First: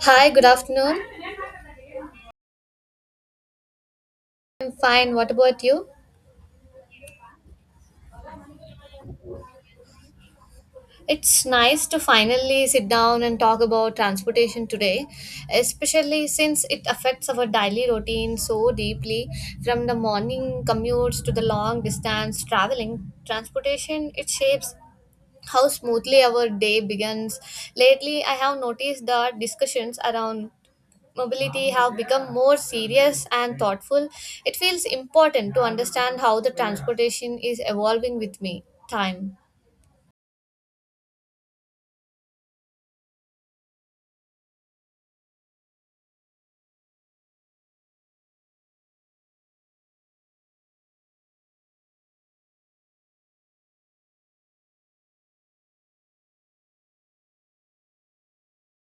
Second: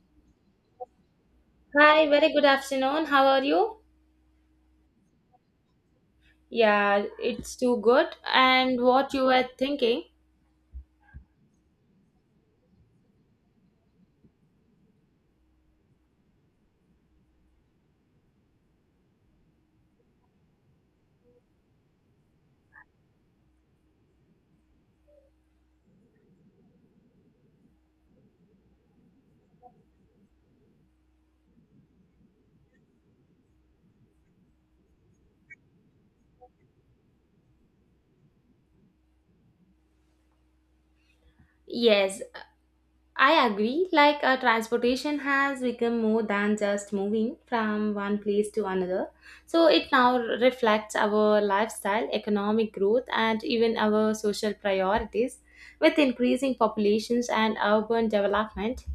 Hi, good afternoon. Hi, very good afternoon. How are you? I'm fine. What about you? Yeah, it's too good. And what you were thinking? It's nice to finally sit down and talk about transportation today, especially since it affects our daily routine so deeply. From the morning commutes to the long distance traveling, transportation it shapes how smoothly our day begins. Lately, I have noticed that discussions around mobility have become more serious and thoughtful, it feels important to understand how the transportation is evolving with me time. Yes, I agree. Like transportation has become more than just moving from one place to another. So it now reflects our lifestyle, economic growth, and even our social priorities. With increasing populations and urban development,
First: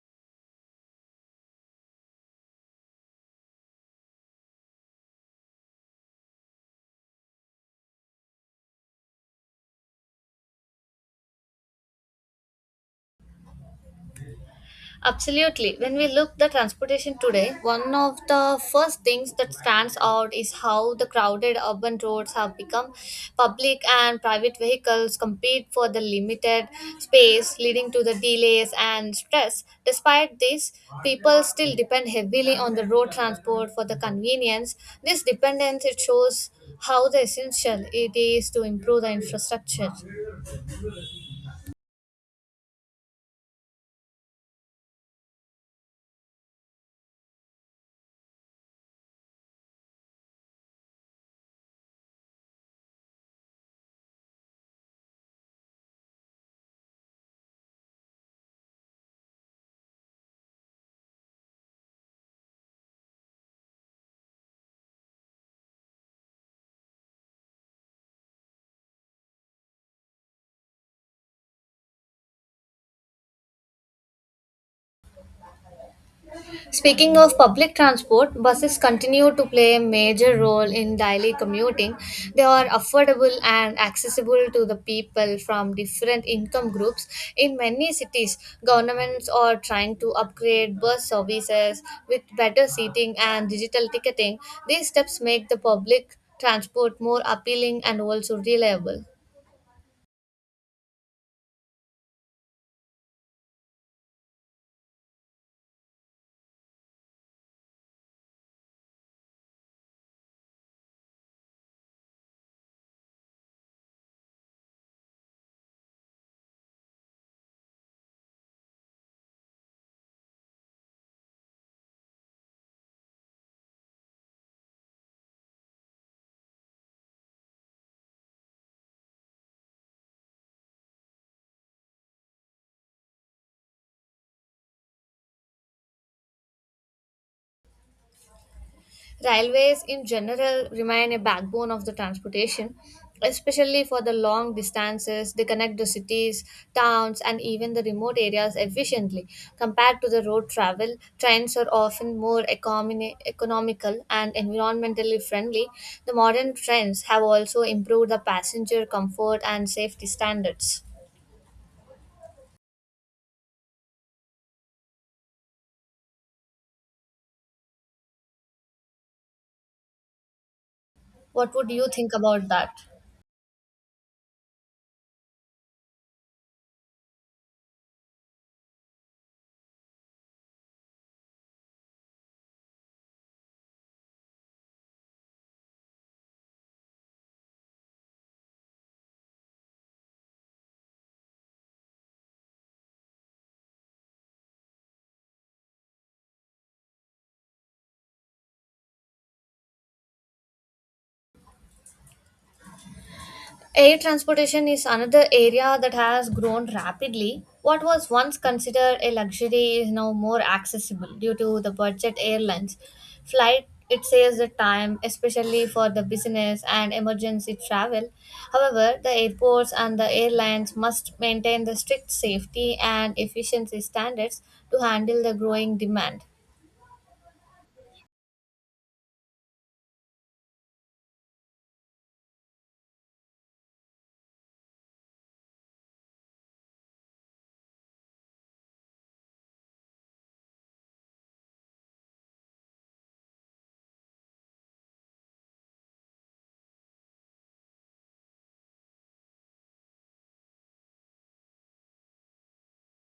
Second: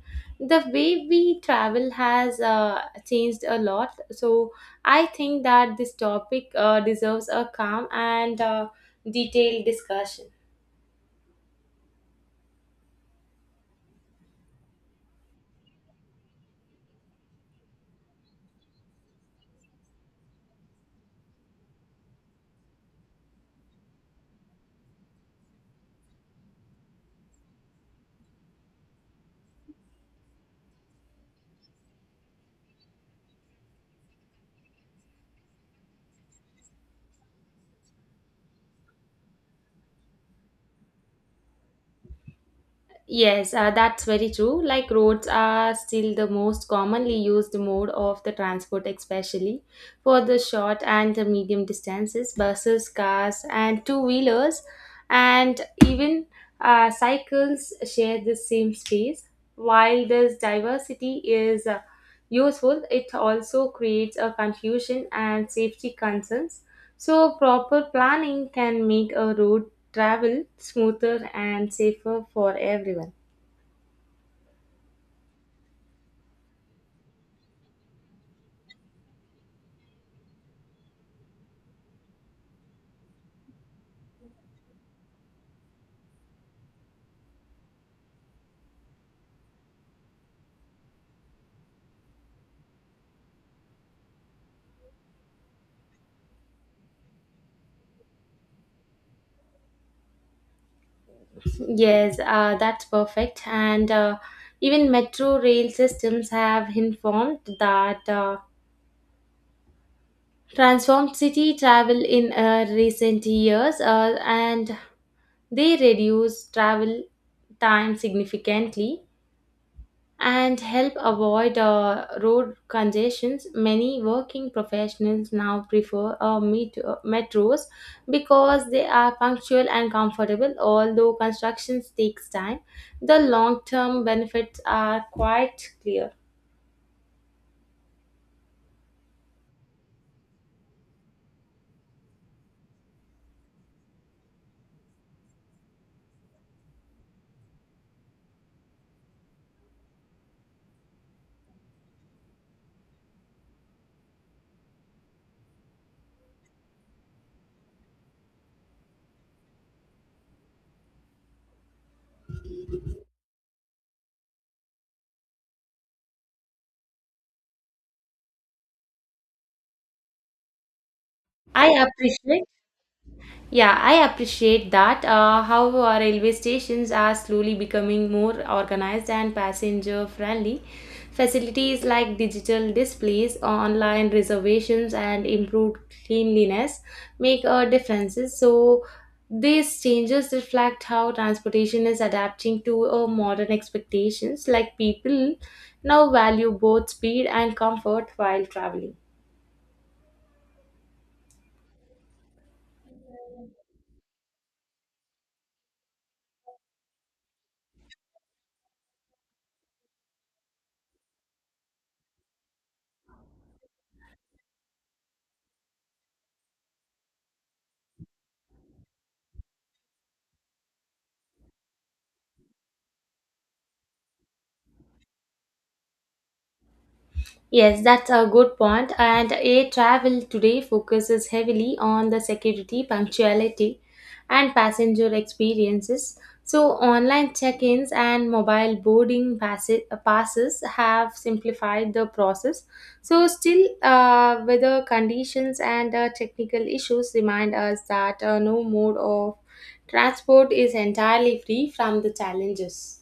the way we travel has changed a lot. So I think that this topic deserves a calm and detailed discussion. Absolutely. When we look the transportation today, one of the first things that stands out is how the crowded urban roads have become. Public and private vehicles compete for the limited space, leading to the delays and stress. Despite this, people still depend heavily on the road transport for the convenience. This dependence it shows how the essential it is to improve the infrastructure. Yes, that's very true. Like roads are still the most commonly used mode of the transport, especially for the short and the medium distances. Buses, cars, and two wheelers, and even cycles share the same space. While this diversity is useful, it also creates a confusion and safety concerns. So proper planning can make a road travel smoother and safer for everyone. Speaking of public transport, buses continue to play a major role in daily commuting. They are affordable and accessible to the people from different income groups. In many cities, governments are trying to upgrade bus services with better seating and digital ticketing. These steps make the public transport more appealing and also reliable. Yes, that's perfect. And even metro rail systems have informed that transformed city travel in recent years and they reduce travel time significantly, and help avoid road congestions. Many working professionals now prefer metros because they are punctual and comfortable, although construction takes time. The long term benefits are quite clear. Railways in general remain a backbone of the transportation, especially for the long distances. They connect the cities, towns, and even the remote areas efficiently. Compared to the road travel, trains are often more economical and environmentally friendly. The modern trains have also improved the passenger comfort and safety standards. What would I you think appreciate about that? Yeah, I appreciate that. How our railway stations are slowly becoming more organized and passenger friendly. Facilities like digital displays, online reservations, and improved cleanliness make a difference. So these changes reflect how transportation is adapting to modern expectations. Like people now value both speed and comfort while traveling. Air transportation is another area that has grown rapidly. What was once considered a luxury is now more accessible due to the budget airlines. Flight it saves the time, especially for the business and emergency travel. However, the airports and the airlines must maintain the strict safety and efficiency standards to handle the growing demand. Yes, that's a good point. And air travel today focuses heavily on the security, punctuality, and passenger experiences. So online check ins and mobile boarding passes have simplified the process. So still, weather conditions and technical issues remind us that no mode of transport is entirely free from the challenges.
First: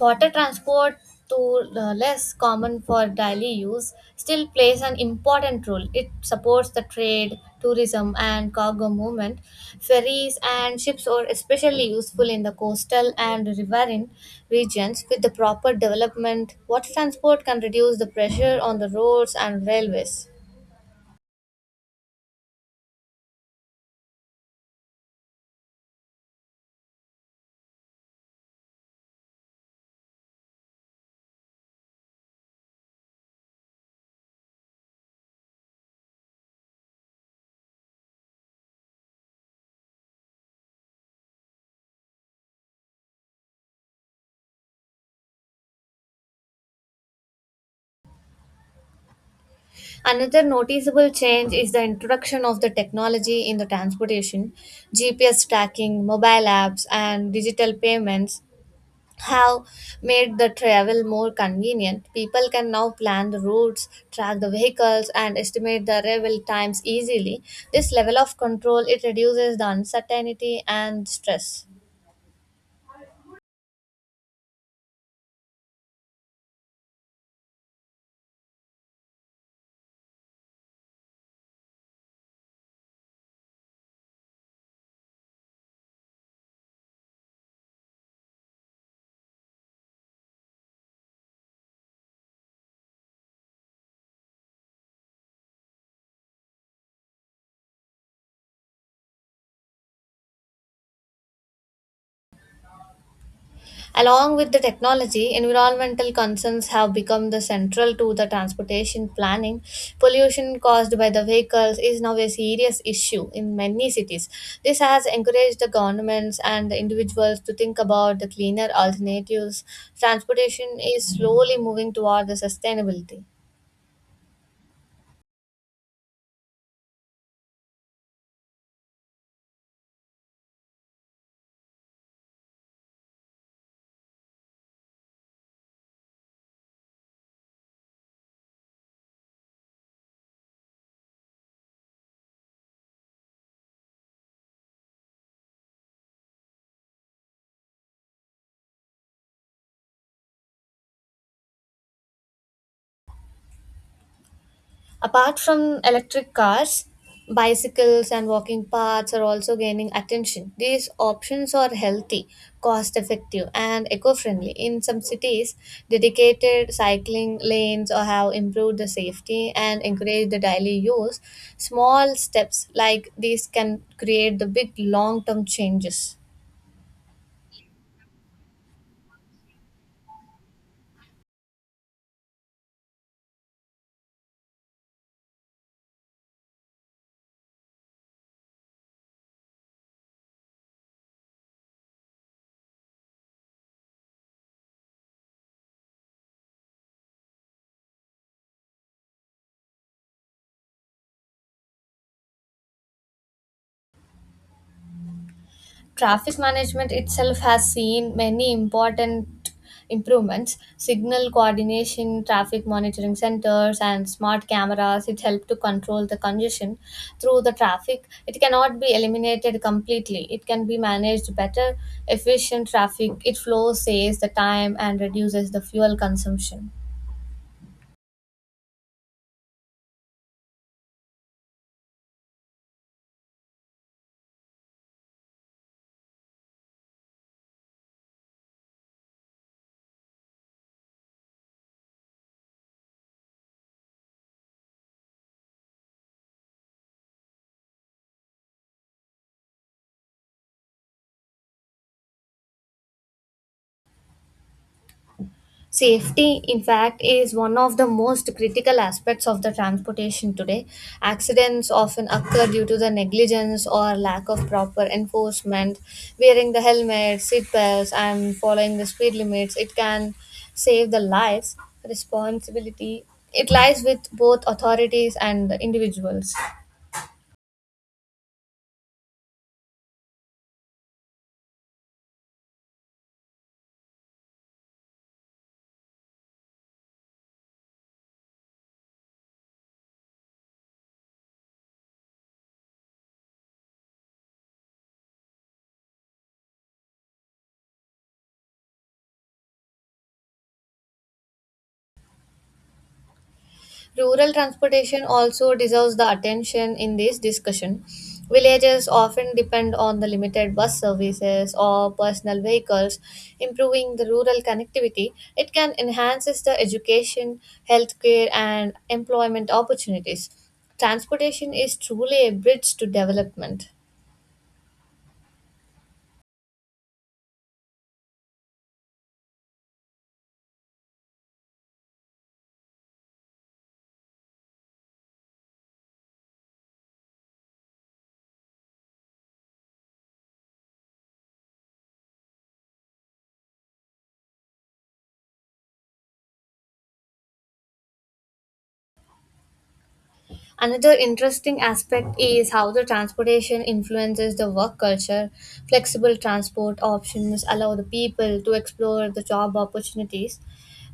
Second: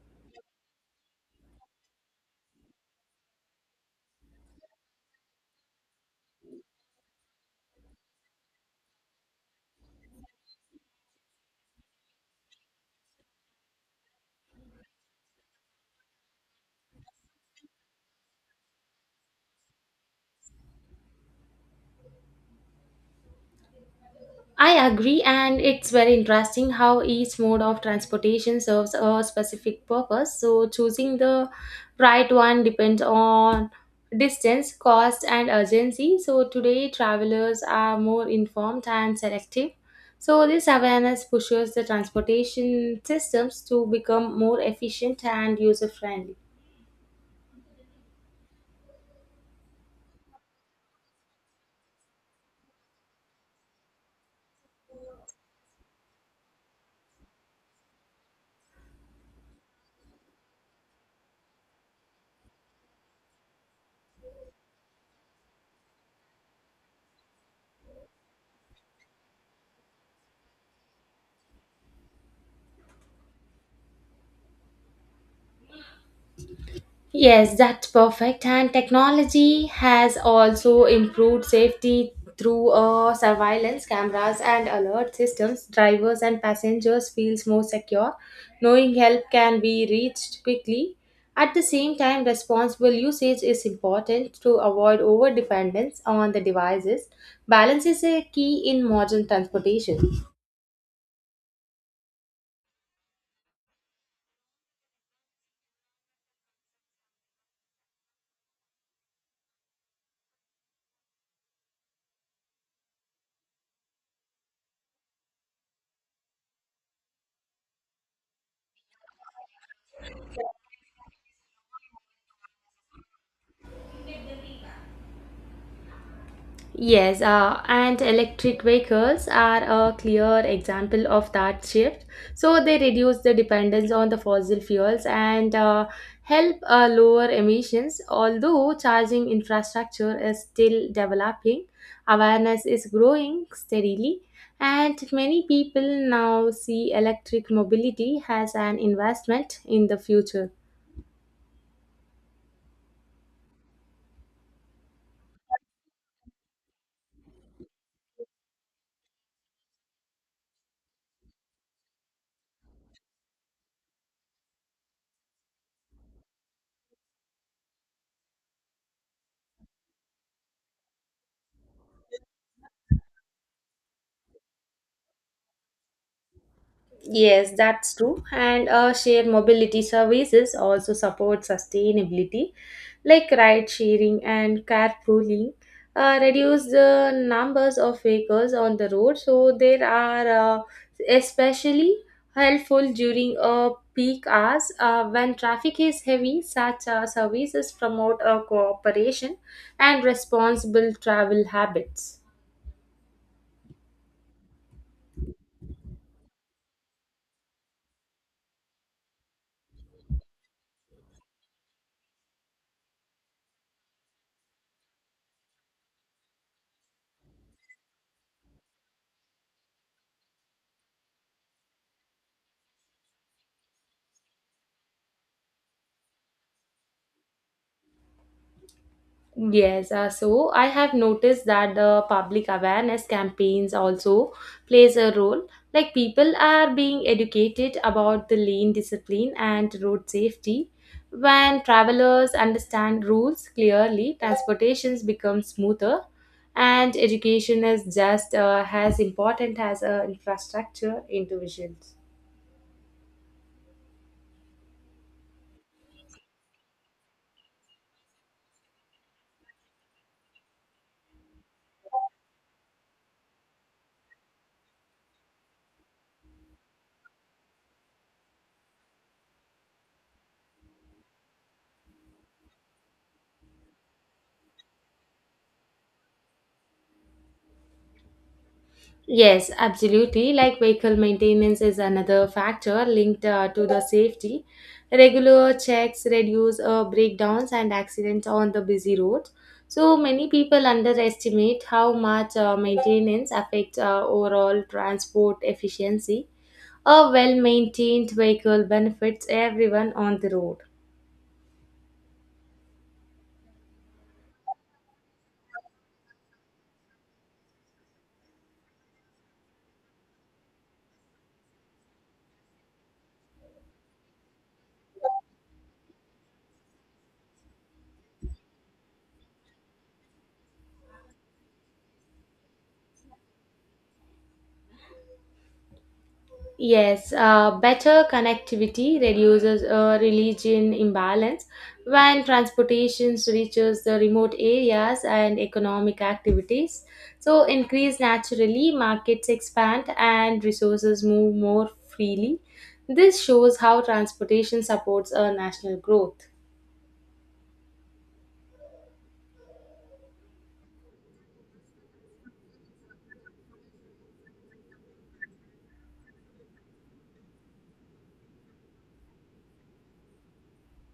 Water transport, though less common for daily use, still plays an important role. It supports the trade, tourism, and cargo movement. Ferries and ships are especially useful in the coastal and riverine regions. With the proper development, water transport can reduce the pressure on the roads and railways. I agree, and it's very interesting how each mode of transportation serves a specific purpose. So choosing the right one depends on distance, cost, and urgency. So today travelers are more informed and selective. So this awareness pushes the transportation systems to become more efficient and user friendly. Another noticeable change is the introduction of the technology in the transportation. GPS tracking, mobile apps, and digital payments have made the travel more convenient. People can now plan the routes, track the vehicles, and estimate the arrival times easily. This level of control it reduces the uncertainty and stress. Yes, that's perfect. And technology has also improved safety through surveillance cameras and alert systems. Drivers and passengers feels more secure, knowing help can be reached quickly. At the same time, responsible usage is important to avoid over dependence on the devices. Balance is a key in modern transportation. Along with the technology, environmental concerns have become the central to the transportation planning. Pollution caused by the vehicles is now a serious issue in many cities. This has encouraged the governments and the individuals to think about the cleaner alternatives. Transportation is slowly moving toward the sustainability. Yes, and electric vehicles are a clear example of that shift. So they reduce the dependence on the fossil fuels and help lower emissions. Although charging infrastructure is still developing, awareness is growing steadily, and many people now see electric mobility as an investment in the future. Apart from electric cars, bicycles and walking paths are also gaining attention. These options are healthy, cost effective, and eco friendly. In some cities, dedicated cycling lanes or have improved the safety and encourage the daily use. Small steps like these can create the big long term changes. Yes, that's true. And shared mobility services also support sustainability, like ride sharing and carpooling. Reduce the numbers of vehicles on the road, so there are especially helpful during peak hours when traffic is heavy. Such services promote cooperation and responsible travel habits. Traffic management itself has seen many important improvements. Signal coordination, traffic monitoring centers, and smart cameras, it help to control the congestion through the traffic. It cannot be eliminated completely. It can be managed better. Efficient traffic, it flows, saves the time, and reduces the fuel consumption. Yes, so I have noticed that the public awareness campaigns also plays a role. Like people are being educated about the lane discipline and road safety. When travelers understand rules clearly, transportations become smoother, and education is just as important as infrastructure interventions. Safety, in fact, is one of the most critical aspects of the transportation today. Accidents often occur due to the negligence or lack of proper enforcement. Wearing the helmet, seat belts, and following the speed limits, it can save the lives. Responsibility, it lies with both authorities and the individuals. Yes, absolutely. Like vehicle maintenance is another factor linked to the safety. Regular checks reduce breakdowns and accidents on the busy roads. So many people underestimate how much maintenance affects overall transport efficiency. A well maintained vehicle benefits everyone on the road. Rural transportation also deserves the attention in this discussion. Villages often depend on the limited bus services or personal vehicles. Improving the rural connectivity, it can enhance the education, healthcare, and employment opportunities. Transportation is truly a bridge to development. Yes, better connectivity reduces religion imbalance when transportation reaches the remote areas and economic activities. So increase naturally, markets expand, and resources move more freely. This shows how transportation supports a national growth. Another interesting aspect is how the transportation influences the work culture. Flexible transport options allow the people to explore the job opportunities.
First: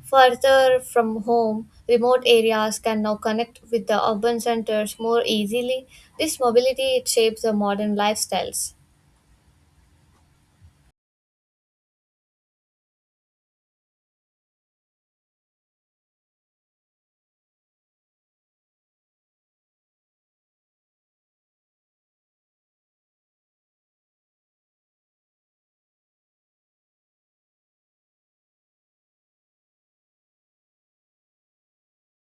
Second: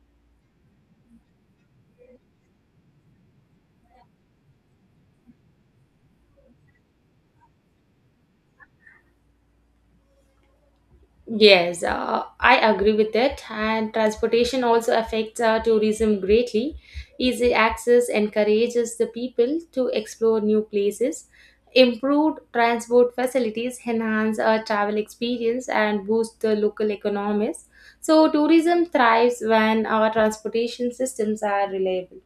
Further from home, remote areas can now connect with the urban centers more easily. This mobility it shapes the modern lifestyles. Yes, I agree with that. And transportation also affects tourism greatly. Easy access encourages the people to explore new places. Improved transport facilities enhance our travel experience and boost the local economies. So tourism thrives when our transportation systems are reliable.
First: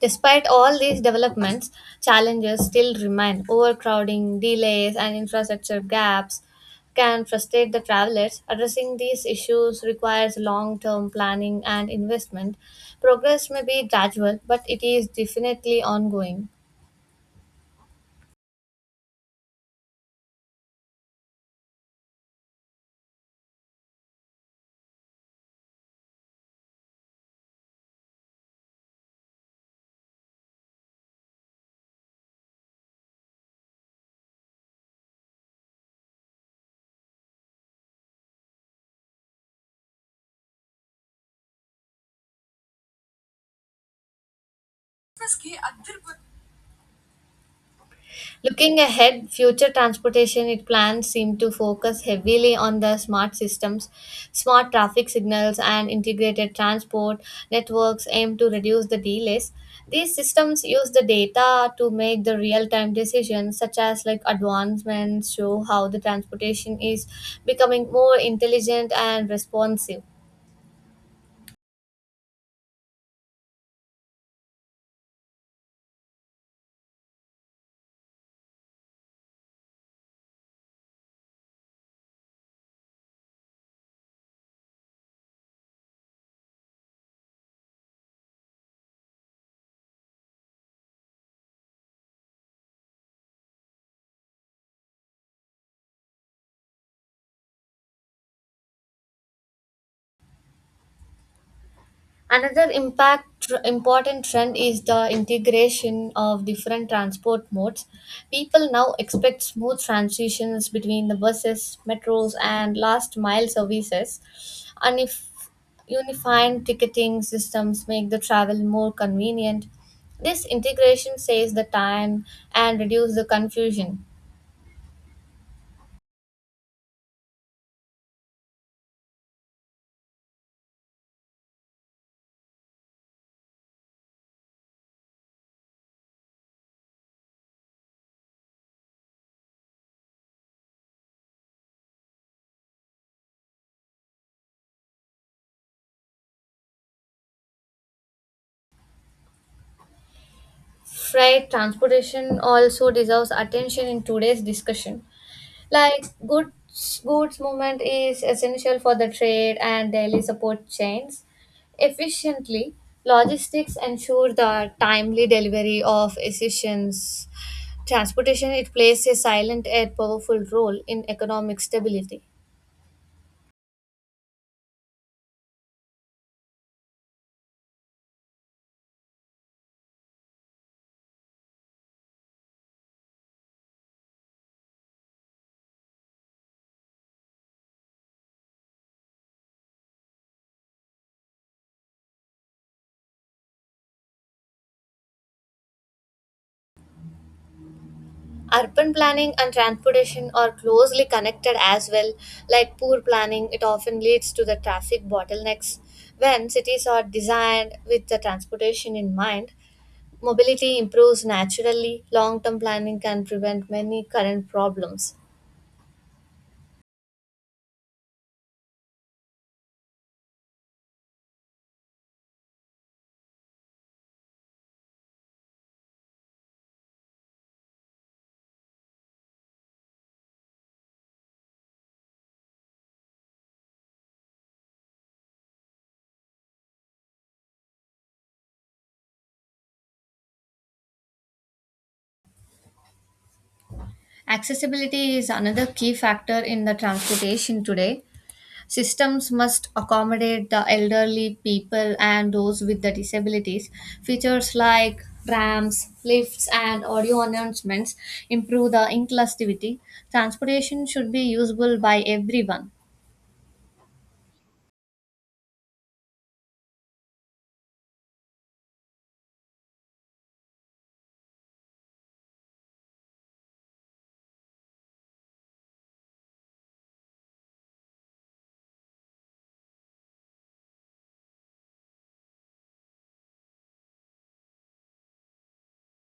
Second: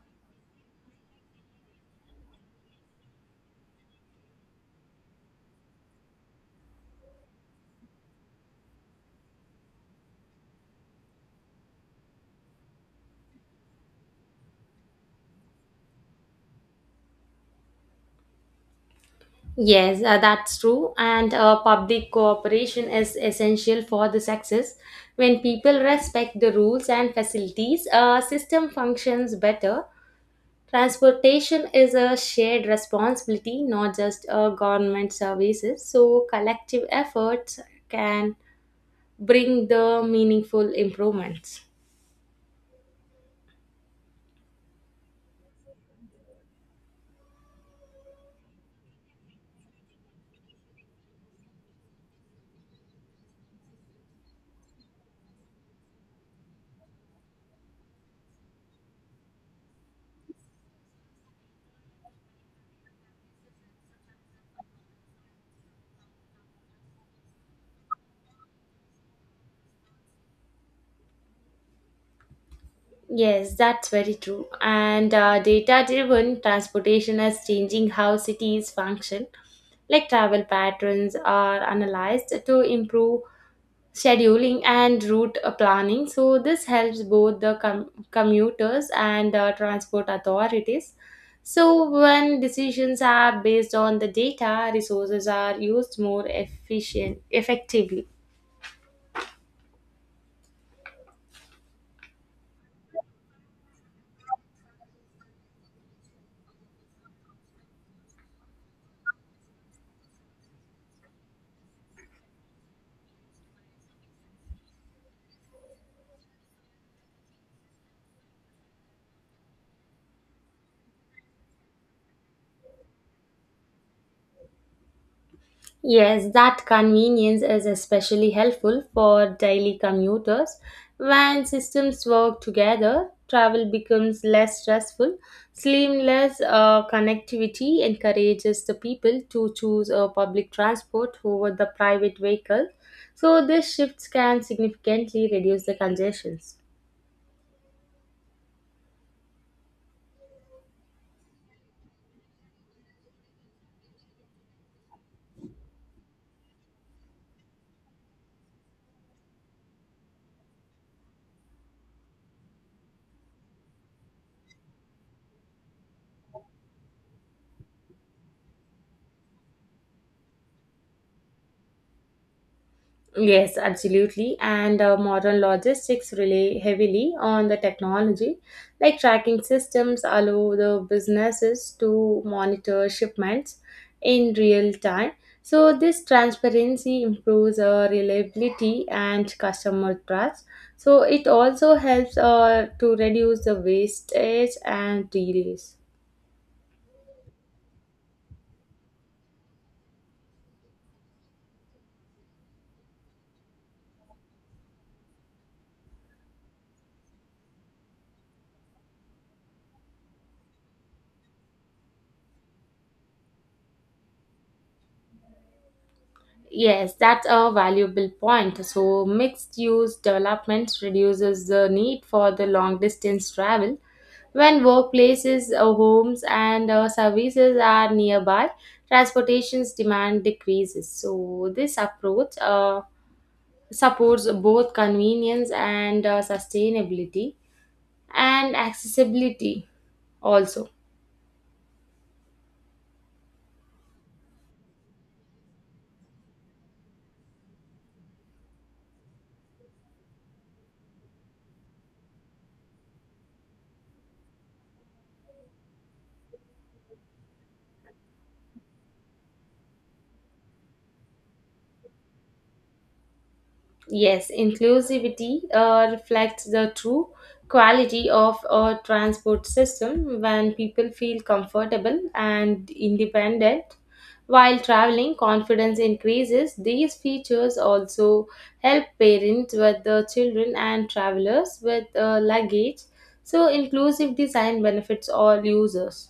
Despite all these developments, challenges still remain. Overcrowding, delays, and infrastructure gaps can frustrate the travelers. Addressing these issues requires long term planning and investment. Progress may be gradual, but it is definitely ongoing. Yes, that's true. And public cooperation is essential for the success. When people respect the rules and facilities, a system functions better. Transportation is a shared responsibility, not just government services. So collective efforts can bring the meaningful improvements. Looking ahead, future transportation it plans seem to focus heavily on the smart systems, smart traffic signals, and integrated transport networks aim to reduce the delays. These systems use the data to make the real-time decisions, such as like advancements show how the transportation is becoming more intelligent and responsive. Yes, that's very true. And data driven transportation is changing how cities function, like travel patterns are analyzed to improve scheduling and route planning. So this helps both the commuters and the transport authorities. So when decisions are based on the data, resources are used more efficient, effectively. Another impact important trend is the integration of different transport modes. People now expect smooth transitions between the buses, metros, and last mile services. And if unified ticketing systems make the travel more convenient, this integration saves the time and reduces the confusion. Yes, that convenience is especially helpful for daily commuters. When systems work together, travel becomes less stressful. Seamless connectivity encourages the people to choose a public transport over the private vehicle. So these shifts can significantly reduce the congestions. Freight transportation also deserves attention in today's discussion. Like goods movement is essential for the trade and daily support chains. Efficiently, logistics ensure the timely delivery of essentials. Transportation it plays a silent yet powerful role in economic stability. Yes, absolutely. And modern logistics rely heavily on the technology, like tracking systems allow the businesses to monitor shipments in real time. So this transparency improves reliability and customer trust. So it also helps to reduce the wastage and delays. Urban planning and transportation are closely connected as well. Like poor planning, it often leads to the traffic bottlenecks. When cities are designed with the transportation in mind, mobility improves naturally. Long term planning can prevent many current problems. Yes, that's a valuable point. So mixed use development reduces the need for the long distance travel. When workplaces, homes, and services are nearby, transportation's demand decreases. So this approach supports both convenience and sustainability and accessibility also. Accessibility is another key factor in the transportation today. Systems must accommodate the elderly people and those with the disabilities. Features like ramps, lifts, and audio announcements improve the inclusivity. Transportation should be usable by everyone. Yes, inclusivity reflects the true quality of a transport system when people feel comfortable and independent while traveling confidence increases. These features also help parents with the children and travelers with luggage, so inclusive design benefits all users.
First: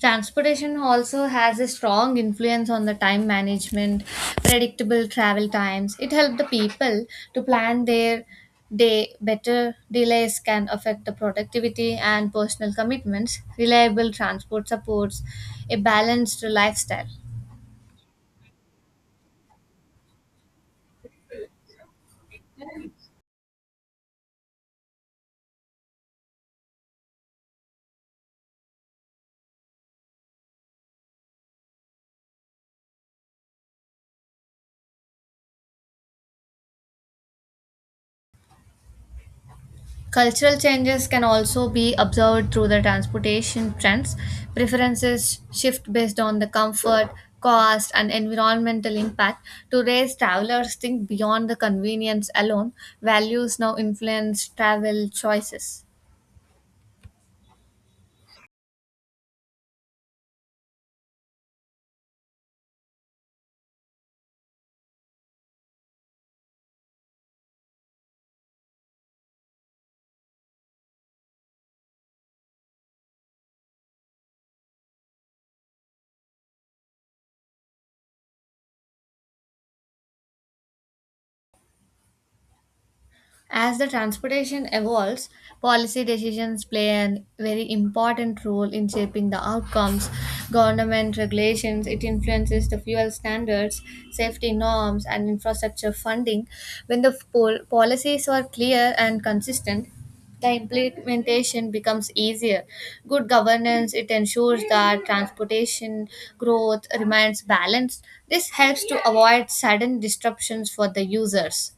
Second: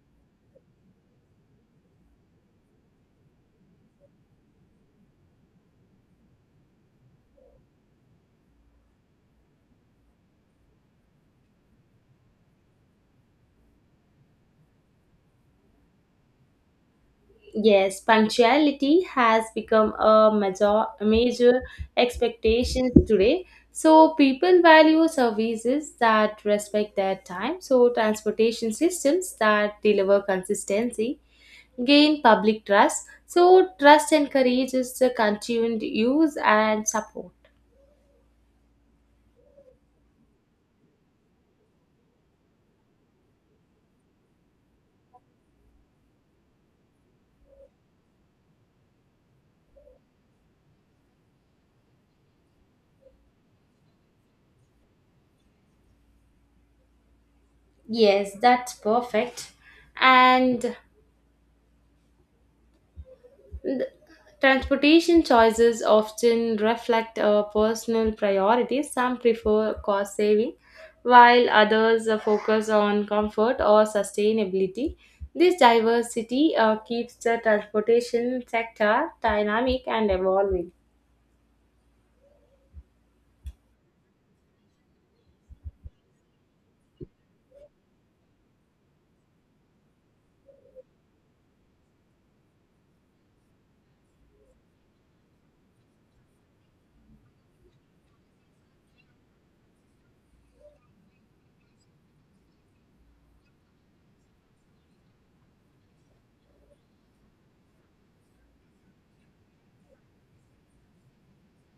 Transportation also has a strong influence on the time management, predictable travel times. It helps the people to plan their day better. Delays can affect the productivity and personal commitments. Reliable transport supports a balanced lifestyle. Yes, punctuality has become a major, major expectation today. So people value services that respect their time. So transportation systems that deliver consistency gain public trust. So trust encourages the continued use and support. Cultural changes can also be observed through the transportation trends. Preferences shift based on the comfort, cost, and environmental impact. Today's travelers think beyond the convenience alone. Values now influence travel choices. Yes, that's perfect. And transportation choices often reflect personal priorities. Some prefer cost saving, while others focus on comfort or sustainability. This diversity keeps the transportation sector dynamic and evolving. As the transportation evolves, policy decisions play a very important role in shaping the outcomes. Government regulations, it influences the fuel standards, safety norms, and infrastructure funding. When the policies are clear and consistent, the implementation becomes easier. Good governance, it ensures that transportation growth remains balanced. This helps to avoid sudden disruptions for the users.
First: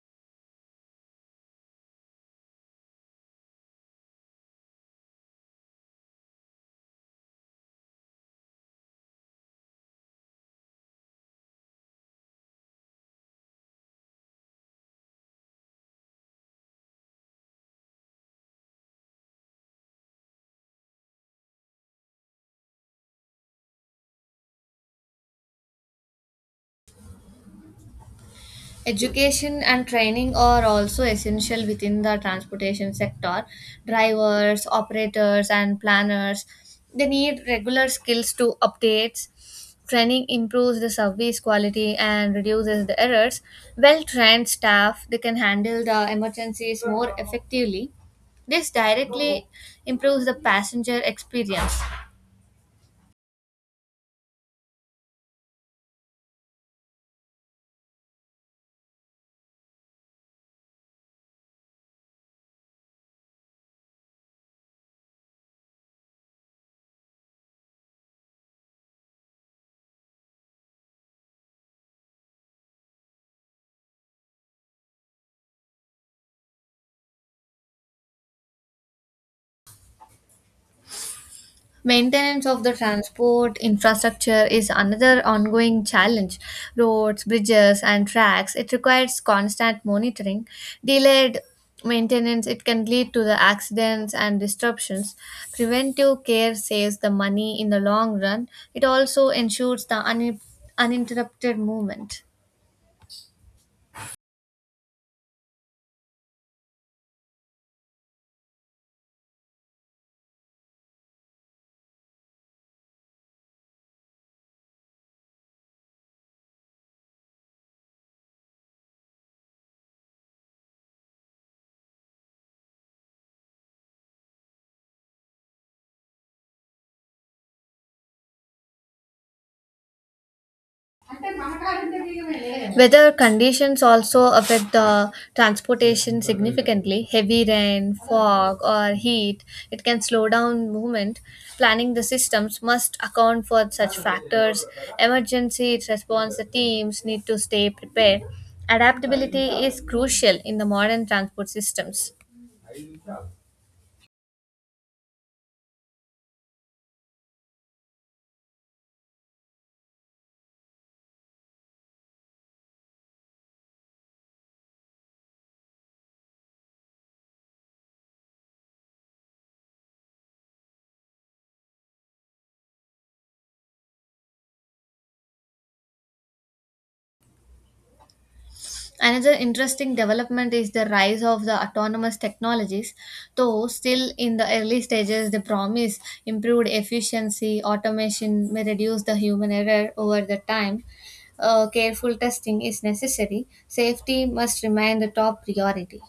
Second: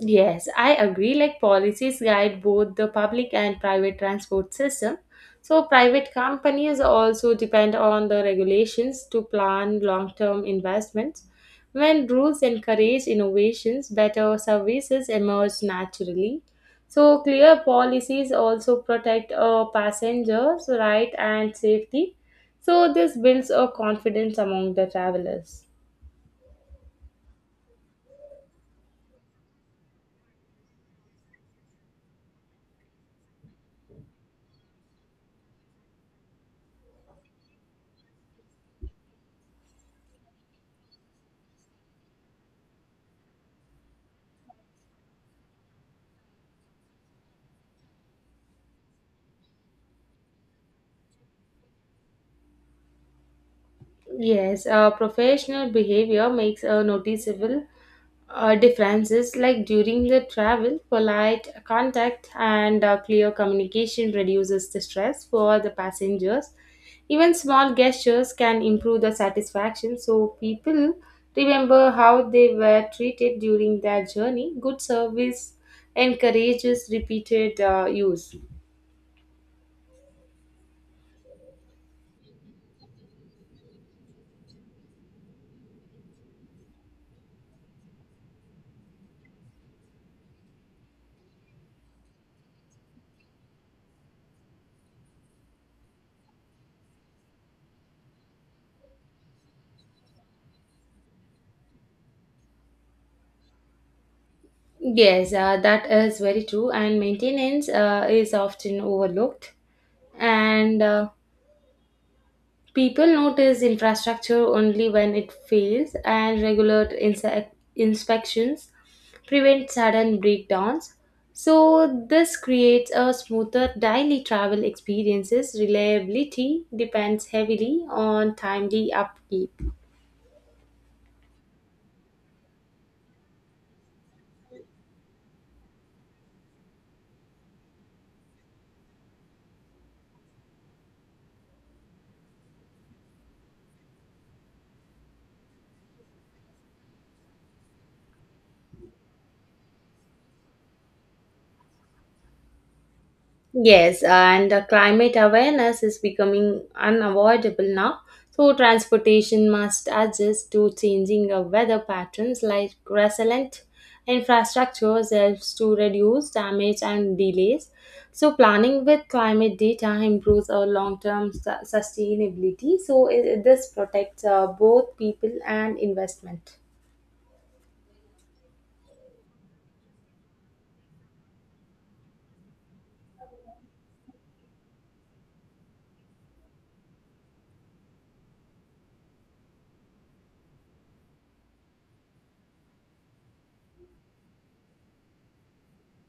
Yes, I agree. Like policies guide both the public and private transport system. So private companies also depend on the regulations to plan long-term investments. When rules encourage innovations, better services emerge naturally. So clear policies also protect passengers' right and safety. So this builds a confidence among the travelers. Education and training are also essential within the transportation sector. Drivers, operators, and planners they need regular skills to updates. Training improves the service quality and reduces the errors. Well trained staff they can handle the emergencies more effectively. This directly improves the passenger experience. Yes, professional behavior makes a noticeable differences, like during the travel polite contact and clear communication reduces the stress for the passengers. Even small gestures can improve the satisfaction, so people remember how they were treated during their journey. Good service encourages repeated use. Maintenance of the transport infrastructure is another ongoing challenge. Roads, bridges, and tracks, it requires constant monitoring. Delayed maintenance, it can lead to the accidents and disruptions. Preventive care saves the money in the long run. It also ensures the uninterrupted movement. Yes, that is very true, and maintenance is often overlooked. And People notice infrastructure only when it fails, and regular inspections prevent sudden breakdowns. So this creates a smoother daily travel experiences. Reliability depends heavily on timely upkeep. Weather conditions also affect the transportation significantly. Heavy rain, fog, or heat, it can slow down movement. Planning the systems must account for such factors. Emergency response the teams need to stay prepared. Adaptability is crucial in the modern transport systems. Yes, and climate awareness is becoming unavoidable now. So transportation must adjust to changing weather patterns, like resilient infrastructures helps to reduce damage and delays. So planning with climate data improves our long term sustainability. So, this protects both people and investment. Another interesting development is the rise of the autonomous technologies. Though still in the early stages, they promise improved efficiency, automation may reduce the human error over the time. Careful testing is necessary. Safety must remain the top priority.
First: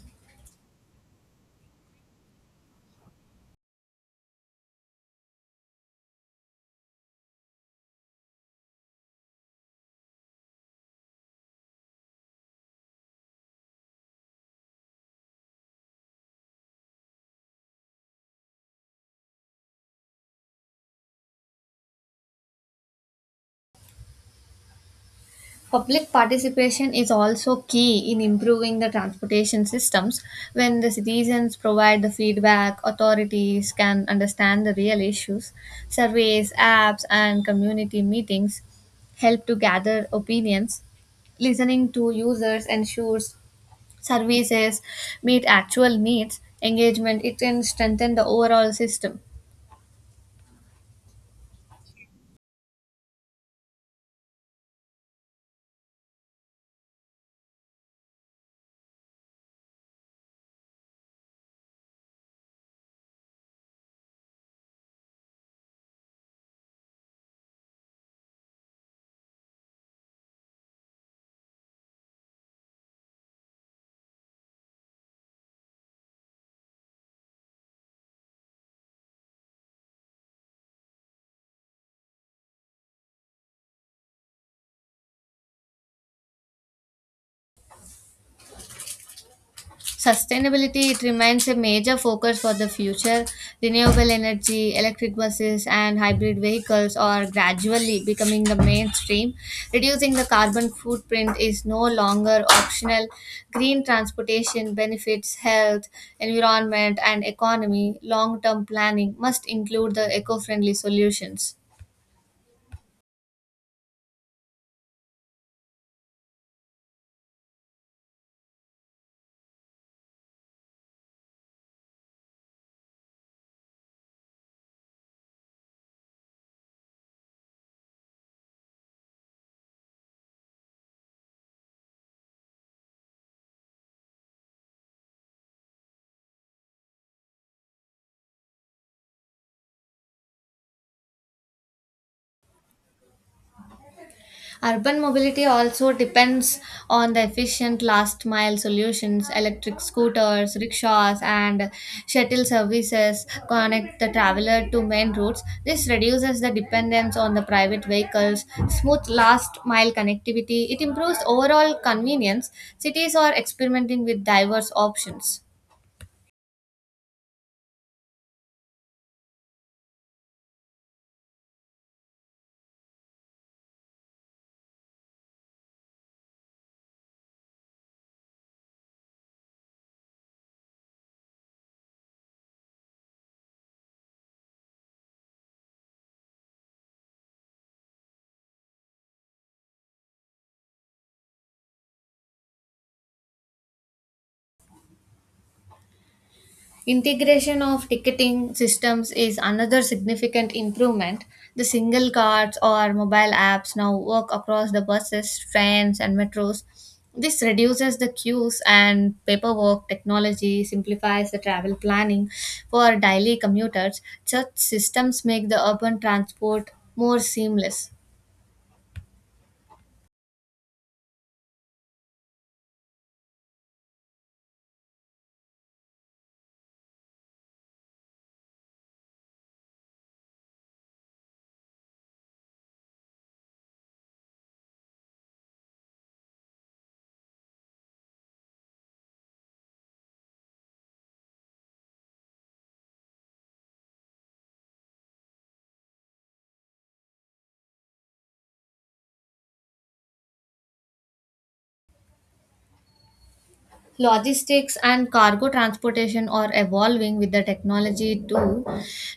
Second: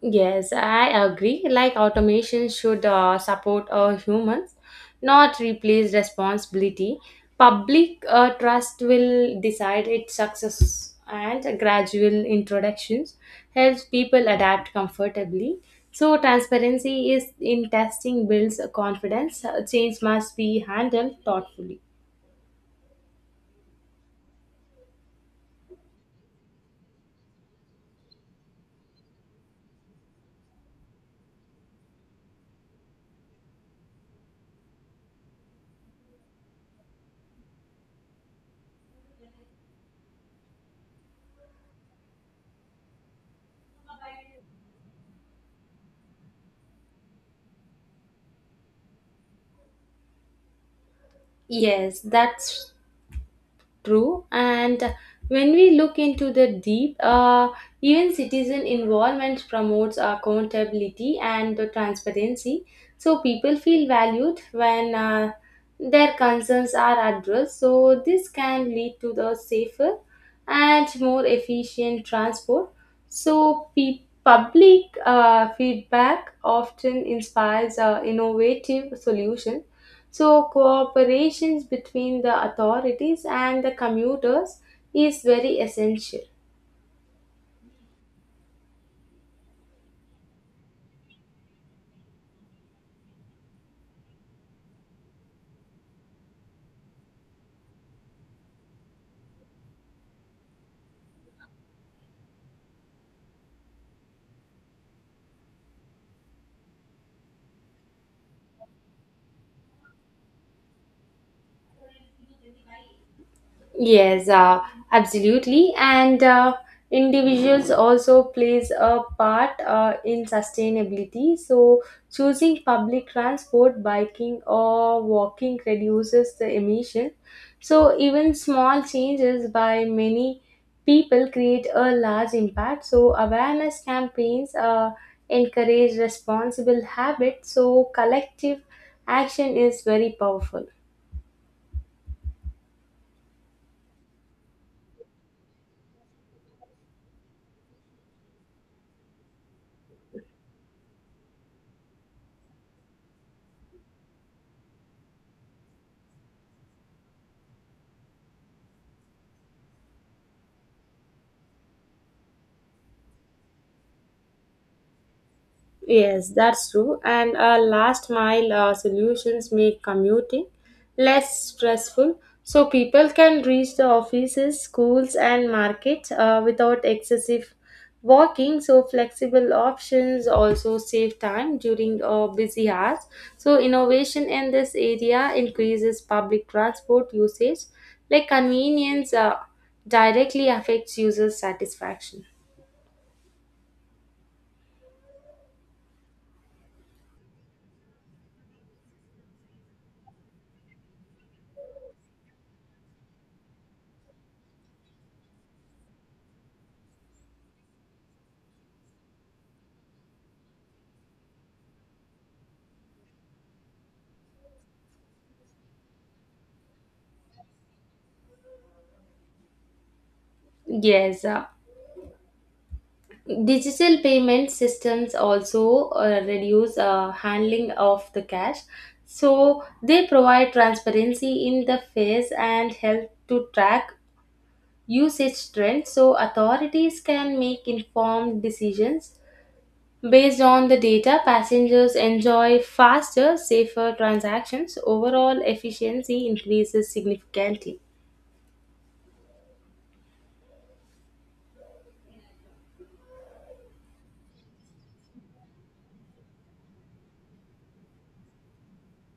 Yes, I agree. Like automation should support humans, not replace responsibility. Public trust will decide its success, and gradual introductions helps people adapt comfortably. So transparency is in testing builds confidence. Change must be handled thoughtfully. Public participation is also key in improving the transportation systems. When the citizens provide the feedback, authorities can understand the real issues. Surveys, apps, and community meetings help to gather opinions. Listening to users ensures services meet actual needs. Engagement it can strengthen the overall system. Yes, that's true, and when we look into the deep, even citizen involvement promotes accountability and the transparency. So people feel valued when their concerns are addressed. So this can lead to the safer and more efficient transport. So public feedback often inspires innovative solutions, so cooperations between the authorities and the commuters is very essential. Sustainability it remains a major focus for the future. Renewable energy, electric buses, and hybrid vehicles are gradually becoming the mainstream. Reducing the carbon footprint is no longer optional. Green transportation benefits health, environment, and economy. Long term planning must include the eco friendly solutions. Yes, absolutely. And individuals also plays a part in sustainability. So choosing public transport, biking or walking reduces the emission. So even small changes by many people create a large impact. So awareness campaigns encourage responsible habits. So collective action is very powerful. Urban mobility also depends on the efficient last mile solutions. Electric scooters, rickshaws, and shuttle services connect the traveler to main routes. This reduces the dependence on the private vehicles, smooth last mile connectivity. It improves overall convenience. Cities are experimenting with diverse options. Yes, that's true. And last mile solutions make commuting less stressful, so people can reach the offices, schools, and markets without excessive walking. So flexible options also save time during busy hours. So innovation in this area increases public transport usage, like convenience directly affects user satisfaction. Integration of ticketing systems is another significant improvement. The single cards or mobile apps now work across the buses, trains, and metros. This reduces the queues and paperwork. Technology simplifies the travel planning for daily commuters. Such systems make the urban transport more seamless. Yes. Digital payment systems also reduce handling of the cash, so they provide transparency in the fees and help to track usage trends. So authorities can make informed decisions based on the data. Passengers enjoy faster safer transactions. Overall efficiency increases significantly. Logistics and cargo transportation are evolving with the technology too.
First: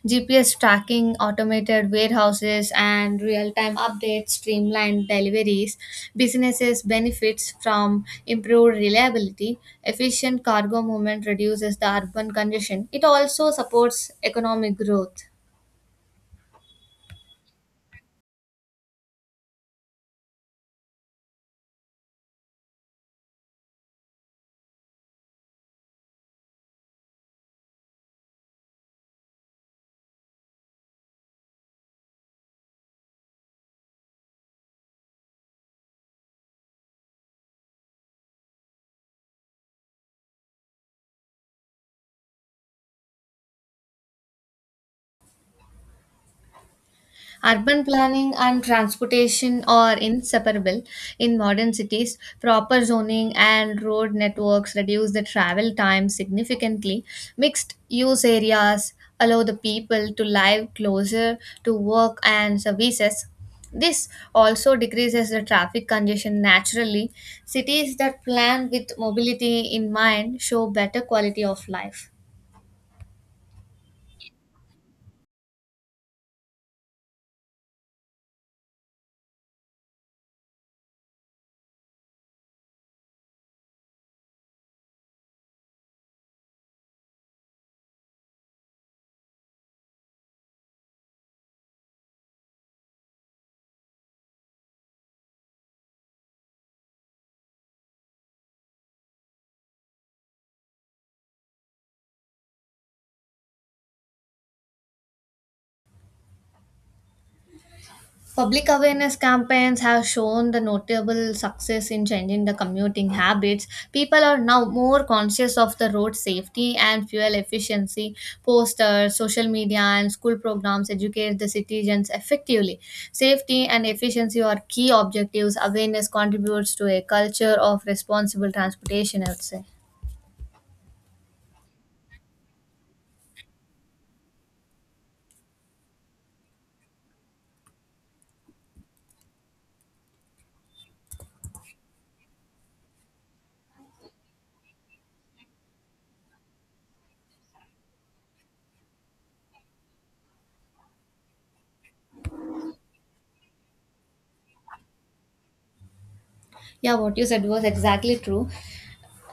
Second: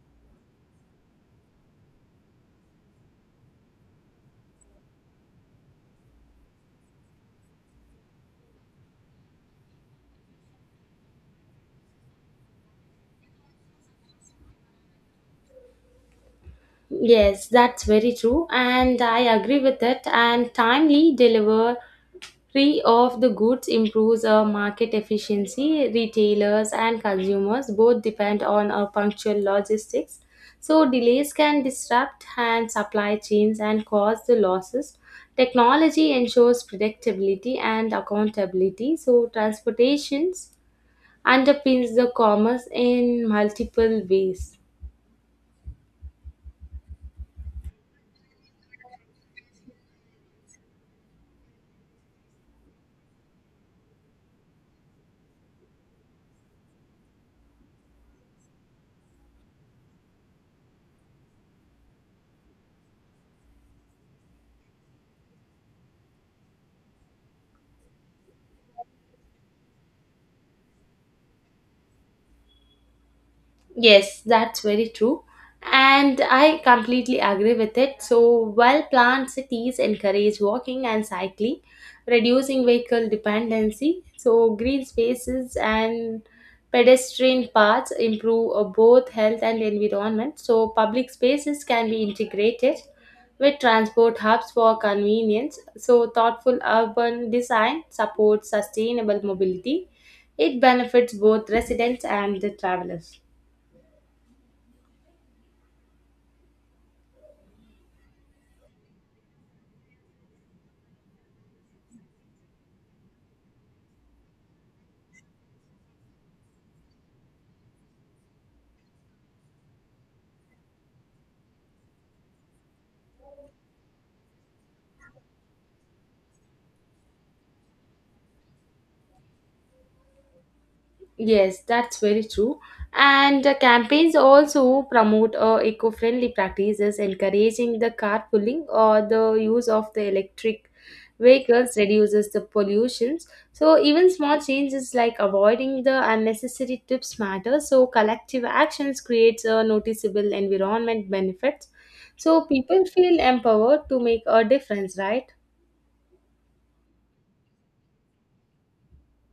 GPS tracking, automated warehouses, and real time updates streamline deliveries. Businesses benefits from improved reliability. Efficient cargo movement reduces the urban congestion. It also supports economic growth. Yes, that's very true, and I agree with it. And timely deliver free of the goods improves market efficiency. Retailers and consumers both depend on punctual logistics. So delays can disrupt and supply chains and cause the losses. Technology ensures predictability and accountability. So transportations underpins the commerce in multiple ways. Urban planning and transportation are inseparable in modern cities. Proper zoning and road networks reduce the travel time significantly. Mixed use areas allow the people to live closer to work and services. This also decreases the traffic congestion naturally. Cities that plan with mobility in mind show better quality of life. Yes, that's very true. And I completely agree with it. So well planned cities encourage walking and cycling, reducing vehicle dependency. So green spaces and pedestrian paths improve both health and environment. So public spaces can be integrated with transport hubs for convenience. So thoughtful urban design supports sustainable mobility. It benefits both residents and the travelers. Public awareness campaigns have shown the notable success in changing the commuting habits. People are now more conscious of the road safety and fuel efficiency. Posters, social media, and school programs educate the citizens effectively. Safety and efficiency are key objectives. Awareness contributes to a culture of responsible transportation, I would say. Yes, that's very true. And campaigns also promote eco-friendly practices, encouraging the carpooling or the use of the electric vehicles reduces the pollutions. So even small changes like avoiding the unnecessary trips matter. So collective actions creates a noticeable environment benefits. So people feel empowered to make a difference, right? Yeah, what you said was exactly true.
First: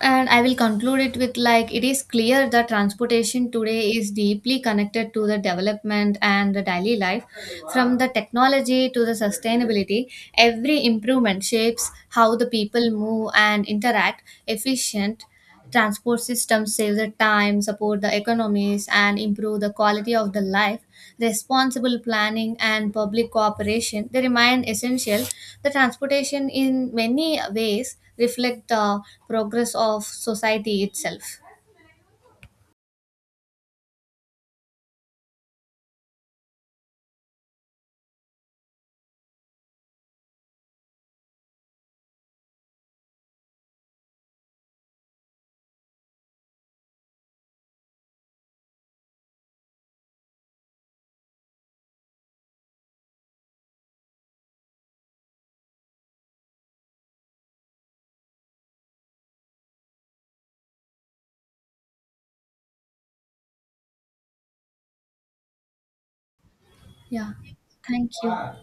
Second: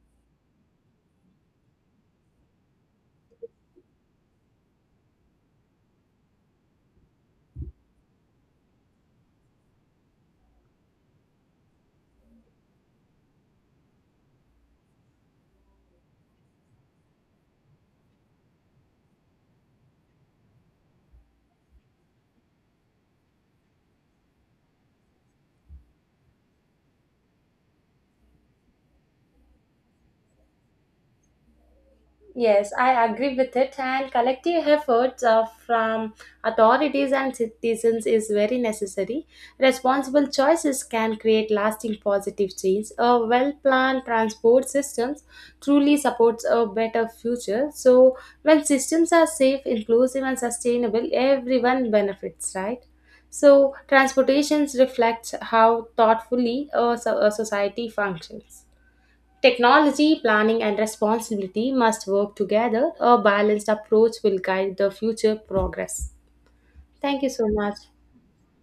And I will conclude it with like it is clear that transportation today is deeply connected to the development and the daily life. From the technology to the sustainability, every improvement shapes how the people move and interact efficient Transport systems save the time, support the economies, and improve the quality of the life. Responsible planning and public cooperation they remain essential. The transportation, in many ways, reflect the progress of society itself. Yes, I agree with it, and collective efforts from authorities and citizens is very necessary. Responsible choices can create lasting positive change. A well planned transport systems truly supports a better future. So when systems are safe, inclusive, and sustainable, everyone benefits, right? So transportations reflects how thoughtfully a, a society functions. Technology, planning, and responsibility must work together. A balanced approach will guide the future progress. Thank you Yeah, so much. thank you.